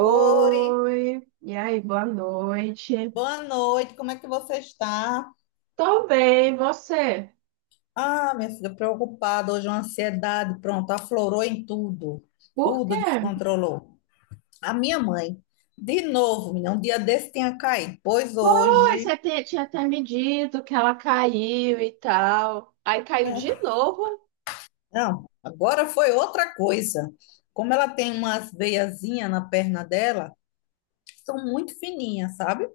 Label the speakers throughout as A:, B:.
A: Oi,
B: e aí, boa noite.
A: boa noite, como é que você está?
B: Tô bem, e você?
A: Ah, minha filha, preocupada, hoje uma ansiedade, pronto, aflorou em tudo,
B: Por
A: tudo
B: quê?
A: descontrolou. A minha mãe, de novo, menina, um dia desse tinha caído, pois
B: Pois,
A: hoje,
B: tinha até me dito que ela caiu e tal. Aí caiu
A: né?
B: de novo?
A: Não, agora foi outra coisa. Como ela tem umas veiazinhas na perna dela, são muito fininhas, sabe?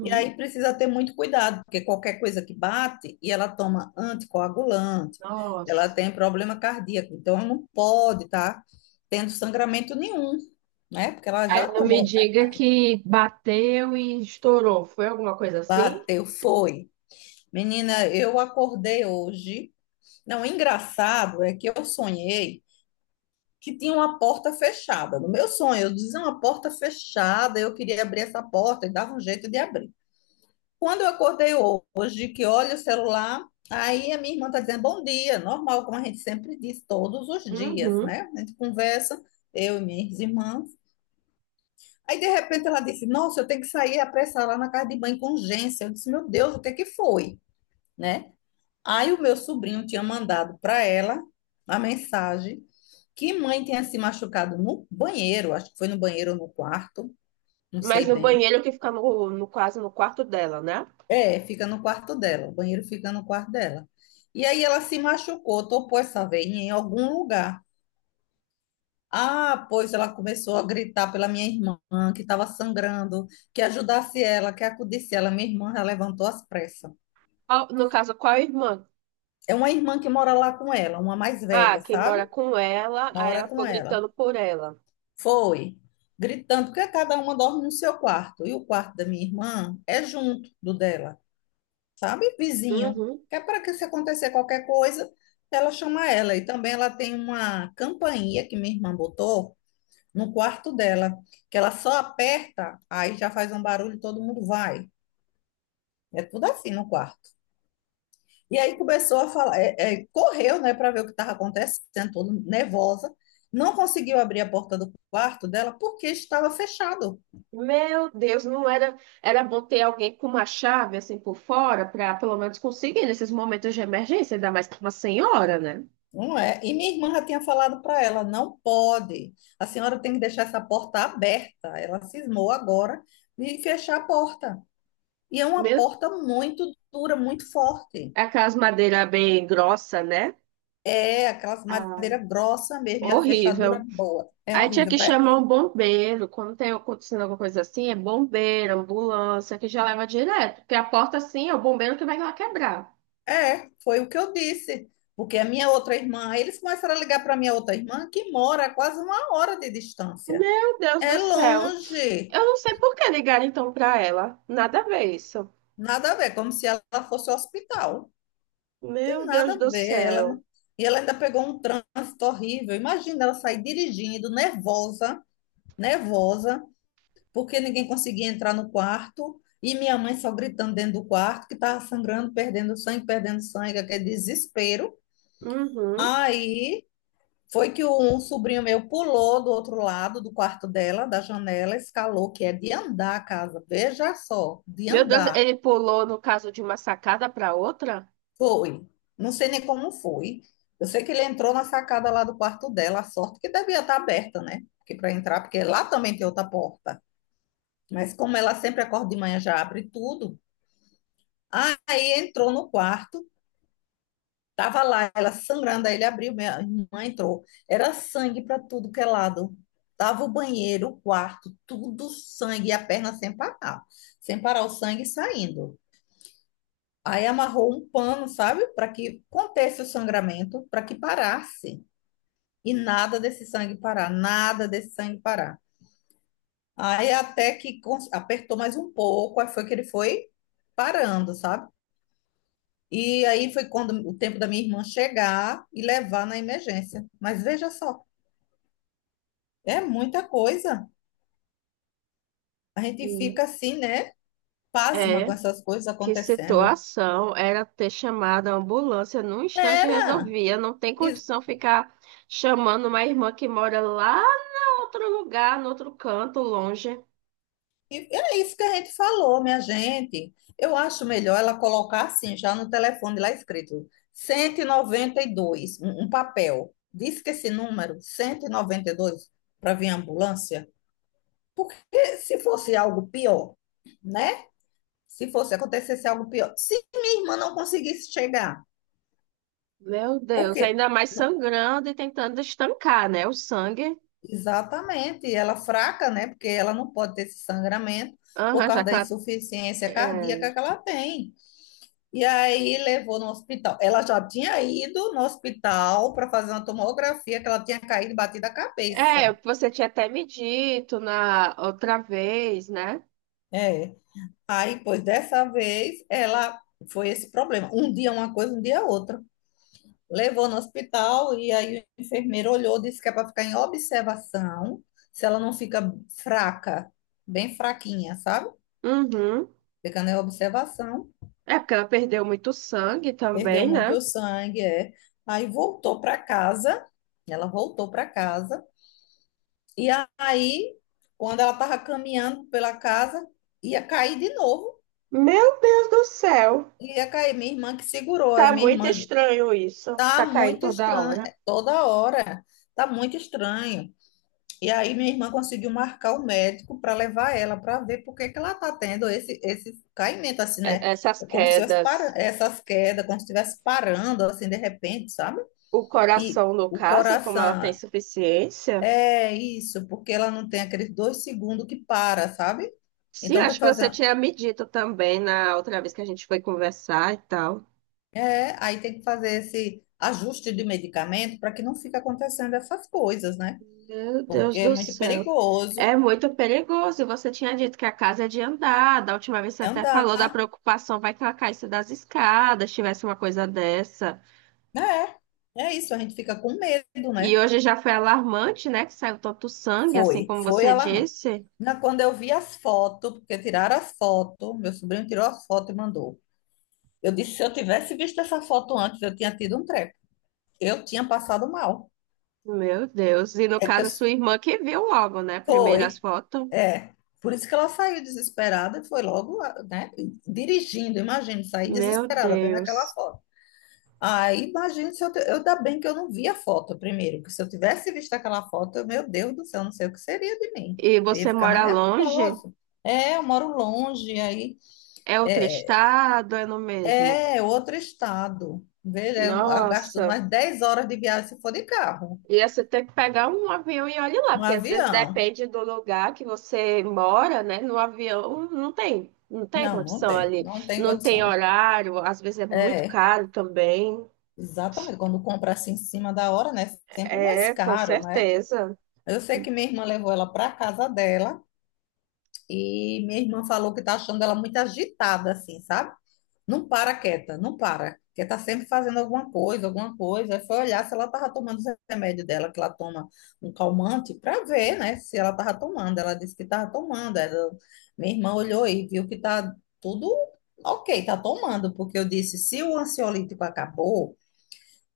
A: E aí precisa ter muito cuidado, porque qualquer coisa que bate e ela toma anticoagulante, ela
B: Nossa.
A: tem problema cardíaco, então ela não pode estar tendo sangramento nenhum, né? Porque ela já
B: Aí não me
A: tomou,
B: diga que bateu e estourou. Foi alguma coisa assim?
A: bateu, foi. Menina, eu acordei hoje. Não, o engraçado é que eu sonhei que tinha uma porta fechada. No meu sonho, eu dizia uma porta fechada, eu queria abrir essa porta e dava um jeito de abrir. Quando eu acordei hoje, que olho o celular, aí a minha irmã está dizendo bom dia, normal, como a gente sempre diz, todos os dias,
B: Uhum.
A: né? A gente conversa, eu e minhas irmãs. Aí, de repente, ela disse: Nossa, eu tenho que sair apressar lá na casa de banho com urgência. Eu disse: Meu Deus, o que é que foi, né? Aí, o meu sobrinho tinha mandado para ela a mensagem que mãe tinha se machucado no banheiro, acho que foi no banheiro ou no quarto, não
B: Mas
A: sei
B: no
A: bem.
B: banheiro que fica quase no quarto dela, né?
A: É, fica no quarto dela, o banheiro fica no quarto dela. E aí ela se machucou, topou essa veinha em algum lugar. Ah, pois ela começou a gritar pela minha irmã, que estava sangrando, que ajudasse ela, que acudisse ela. Minha irmã já levantou às pressas.
B: No caso, qual irmã?
A: É uma irmã que mora lá com ela, uma mais
B: Ah,
A: velha,
B: quem
A: sabe?
B: mora com ela, aí
A: Mora
B: ela ficou
A: com ela.
B: gritando por ela.
A: Foi, gritando, porque cada uma dorme no seu quarto. E o quarto da minha irmã é junto do dela. Sabe? Vizinho.
B: Uhum.
A: Que é para que se acontecer qualquer coisa, ela chama ela. E também ela tem uma campainha que minha irmã botou no quarto dela, que ela só aperta, aí já faz um barulho, e todo mundo vai. É tudo assim no quarto. E aí começou a falar, correu, né, para ver o que estava acontecendo, toda nervosa. Não conseguiu abrir a porta do quarto dela porque estava fechado.
B: Meu Deus, não era. Era bom ter alguém com uma chave assim por fora, para pelo menos conseguir nesses momentos de emergência, ainda mais que uma senhora, né?
A: Não é? E minha irmã já tinha falado para ela, não pode. A senhora tem que deixar essa porta aberta. Ela cismou agora de fechar a porta. E é uma
B: Meu,
A: porta muito dura, muito forte.
B: aquelas madeiras bem grossa, né?
A: É aquelas
B: Ah,
A: madeira grossa mesmo, e a fechadura
B: horrível.
A: boa. É
B: Aí tinha
A: horrível
B: que
A: para ela.
B: chamar um bombeiro. Quando tem acontecendo alguma coisa assim, é bombeiro, ambulância, que já leva direto. Porque a porta assim é o bombeiro que vai lá quebrar.
A: É, foi o que eu disse. Porque a minha outra irmã, eles começaram a ligar para a minha outra irmã, que mora a quase uma hora de distância.
B: Meu Deus do
A: É
B: céu.
A: longe.
B: Eu não sei por que ligaram então pra ela. Nada a ver isso.
A: Nada a ver, como se ela fosse ao hospital.
B: Meu
A: Nada
B: Deus
A: a
B: do
A: ver. Ela
B: céu.
A: não- E ela ainda pegou um trânsito horrível. Imagina ela sair dirigindo, nervosa, nervosa, porque ninguém conseguia entrar no quarto. E minha mãe só gritando dentro do quarto, que estava sangrando, perdendo sangue, aquele desespero.
B: Uhum.
A: Aí foi que um sobrinho meu pulou do outro lado do quarto dela, da janela, escalou, que é de andar a casa. Veja só, de
B: Meu Deus,
A: andar.
B: ele pulou no caso de uma sacada pra outra?
A: Foi. Não sei nem como foi. Eu sei que ele entrou na sacada lá do quarto dela, a sorte que devia estar aberta, né? Porque para entrar, porque lá também tem outra porta. Mas como ela sempre acorda de manhã, já abre tudo. Aí entrou no quarto, tava lá, ela sangrando, aí ele abriu, minha irmã entrou. Era sangue para tudo que é lado. Tava o banheiro, o quarto, tudo sangue, e a perna sem parar. Sem parar o sangue saindo. Aí amarrou um pano, sabe? Para que contesse o sangramento, para que parasse. E nada desse sangue parar, nada desse sangue parar. Aí até que cons- apertou mais um pouco, aí foi que ele foi parando, sabe? E aí foi quando o tempo da minha irmã chegar e levar na emergência. Mas veja só, é muita coisa. A gente fica
B: Uhum.
A: assim, né? Pasma com
B: É.
A: essas coisas
B: Que
A: acontecendo.
B: situação. Era ter chamado a ambulância. Num instante
A: Era!
B: resolvia. Não tem condição ficar chamando uma irmã que mora lá no outro lugar, no outro canto, longe.
A: E é isso que a gente falou, minha gente. Eu acho melhor ela colocar assim, já no telefone lá escrito 192, um papel. Diz que esse número, cento e noventa e dois para vir ambulância, porque se fosse algo pior, né? Se fosse acontecesse algo pior, se minha irmã não conseguisse chegar,
B: Meu Deus,
A: porque
B: ainda mais
A: não-
B: sangrando e tentando estancar, né? O sangue.
A: exatamente, ela fraca, né? Porque ela não pode ter esse sangramento por
B: Aham, já
A: causa
B: que
A: da
B: ela.
A: insuficiência
B: É.
A: cardíaca que ela tem. E aí levou no hospital. Ela já tinha ido no hospital para fazer uma tomografia, que ela tinha caído e batido a cabeça.
B: É, você tinha até me dito na outra vez, né?
A: É. Aí, pois dessa vez, ela foi esse problema. Um dia uma coisa, um dia outra. Levou no hospital e aí o enfermeiro olhou, disse que é para ficar em observação, se ela não fica fraca, bem fraquinha, sabe?
B: Uhum.
A: Ficando em observação,
B: É porque ela perdeu muito sangue
A: perdeu
B: também,
A: muito
B: né?
A: sangue, é. Aí voltou para casa, ela voltou para casa. E aí, quando ela estava caminhando pela casa, ia cair de novo.
B: Meu Deus do céu.
A: Ia cair. Minha irmã que segurou. Aí
B: Tá
A: minha
B: muito
A: irmã,
B: estranho isso.
A: tá
B: Ficar caindo
A: muito
B: toda
A: estranho.
B: hora.
A: Toda hora, tá muito estranho. E aí minha irmã conseguiu marcar o médico para levar ela para ver por que que ela tá tendo esse caimento, assim, né?
B: Essas
A: É como se tivesse para-
B: quedas.
A: essas quedas, como se estivesse parando, assim, de repente, sabe?
B: O
A: E
B: coração, no
A: o
B: caso, como ela tem
A: coração
B: insuficiência.
A: é isso, porque ela não tem aqueles 2 segundos que para, sabe?
B: Sim,
A: Então tem
B: acho
A: que
B: que você
A: fazer.
B: tinha me dito também na outra vez que a gente foi conversar e tal.
A: É, aí tem que fazer esse ajuste de medicamento para que não fique acontecendo essas coisas, né?
B: Meu Deus
A: Porque é
B: do
A: muito
B: céu.
A: perigoso
B: É muito perigoso. E você tinha dito que a casa é de andar. Da última vez você até
A: andar.
B: falou da preocupação, vai que ela caísse das escadas, tivesse uma coisa dessa.
A: É, é isso, a gente fica com medo,
B: E
A: né?
B: hoje já foi alarmante, né? Que saiu tanto sangue, assim
A: Foi,
B: como
A: foi
B: você
A: alarmante.
B: disse.
A: Na- Quando eu vi as fotos, porque tiraram as fotos, meu sobrinho tirou as fotos e mandou. Eu disse, se eu tivesse visto essa foto antes, eu tinha tido um treco. Eu tinha passado mal.
B: Meu Deus. E no
A: É que
B: caso,
A: eu...
B: a sua irmã que viu logo, né? Primeiro as
A: Foi.
B: fotos.
A: É, por isso que ela saiu desesperada e foi logo, né, dirigindo, imagina, sair
B: Meu
A: desesperada vendo aquela
B: Deus.
A: foto. Aí, imagina se eu, te- eu ainda bem que eu não vi a foto primeiro, porque se eu tivesse visto aquela foto, eu, meu Deus do céu, não sei o que seria de mim.
B: E
A: Eu ia
B: você
A: ficar mais
B: mora longe?
A: nervosa. É, eu moro longe, aí
B: É outro
A: é,
B: estado? É no mesmo?
A: é outro estado. Veja, eu gasto
B: Nossa.
A: mais 10 horas de viagem se for de carro,
B: Ia você ter que pegar um avião e olhe lá,
A: um
B: porque às vezes
A: avião.
B: depende do lugar que você mora, né? No avião não tem
A: Não, não
B: condição
A: tem,
B: ali,
A: não tem
B: não tem
A: condições.
B: horário, às vezes é muito
A: É.
B: caro também.
A: Exatamente, quando compra assim em cima da hora, né? Sempre mais
B: É, com
A: caro, né?
B: certeza.
A: Eu sei que minha irmã levou ela para casa dela e minha irmã falou que tá achando ela muito agitada, assim, sabe? Não para quieta, não para. Porque tá sempre fazendo alguma coisa, alguma coisa. Aí foi olhar se ela tava tomando os remédios dela, que ela toma um calmante, para ver, né? Se ela tava tomando. Ela disse que tava tomando. Ela- Minha irmã olhou e viu que tá tudo ok, tá tomando. Porque eu disse, se o ansiolítico acabou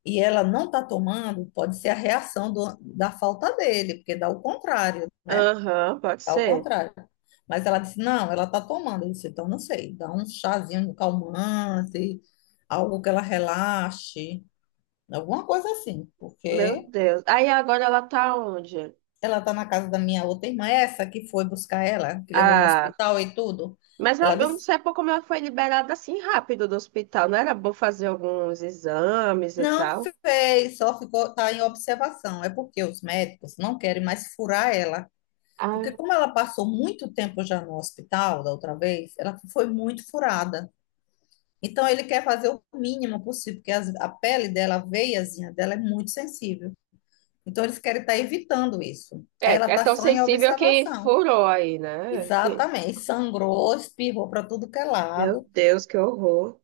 A: e ela não está tomando, pode ser a reação da falta dele, porque dá o contrário, né?
B: Aham, pode
A: Dá o
B: ser.
A: contrário. Mas ela disse, não, ela está tomando. Eu disse, então não sei, dá um chazinho calmante, algo que ela relaxe, alguma coisa assim,
B: Meu
A: porque
B: Deus. Aí agora ela tá onde?
A: ela está na casa da minha outra irmã, essa que foi buscar ela, que levou no
B: Ah,
A: hospital e tudo. Ela
B: eu não
A: disse,
B: sei por como ela foi liberada assim rápido do hospital. Não era bom fazer alguns exames e
A: não
B: tal?
A: fez, só ficou, tá em observação. É porque os médicos não querem mais furar ela. Porque
B: Ah,
A: como ela passou muito tempo já no hospital da outra vez, ela foi muito furada. Então ele quer fazer o mínimo possível, porque a pele dela, a veiazinha dela é muito sensível. Então eles querem estar evitando isso. Aí
B: é,
A: ela
B: é
A: está
B: tão
A: só em
B: sensível que
A: observação.
B: furou aí, né?
A: Exatamente. Sangrou, espirrou para tudo que é
B: Meu
A: lado.
B: Deus, que horror.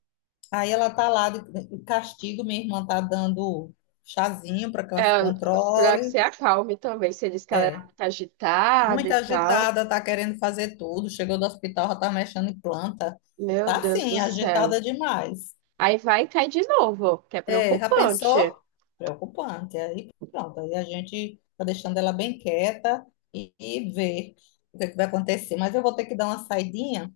A: Aí ela está lá de castigo, minha irmã está dando chazinho para que ela se
B: É, pra que se
A: controle.
B: acalme também. Você disse que ela era
A: É.
B: muito agitada
A: Muito
B: e tal.
A: agitada, tá querendo fazer tudo. Chegou do hospital, já tá mexendo em planta.
B: Meu
A: Tá
B: Deus do
A: sim,
B: céu.
A: agitada demais.
B: Aí vai e cai de novo, que é
A: É, já
B: preocupante.
A: pensou? Preocupante. Aí pronto, aí a gente tá deixando ela bem quieta e ver o que é que vai acontecer. Mas eu vou ter que dar uma saidinha,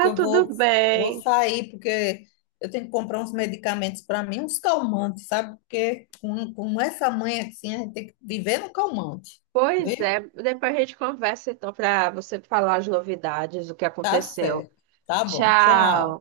A: que eu
B: tudo
A: vou
B: bem.
A: sair, porque eu tenho que comprar uns medicamentos para mim, uns calmantes, sabe? Porque com essa mãe assim, a gente tem que viver no calmante,
B: Pois é,
A: viu?
B: depois a gente conversa então para você falar as novidades, o que
A: Tá
B: aconteceu.
A: certo. Tá bom,
B: Tchau.
A: tchau.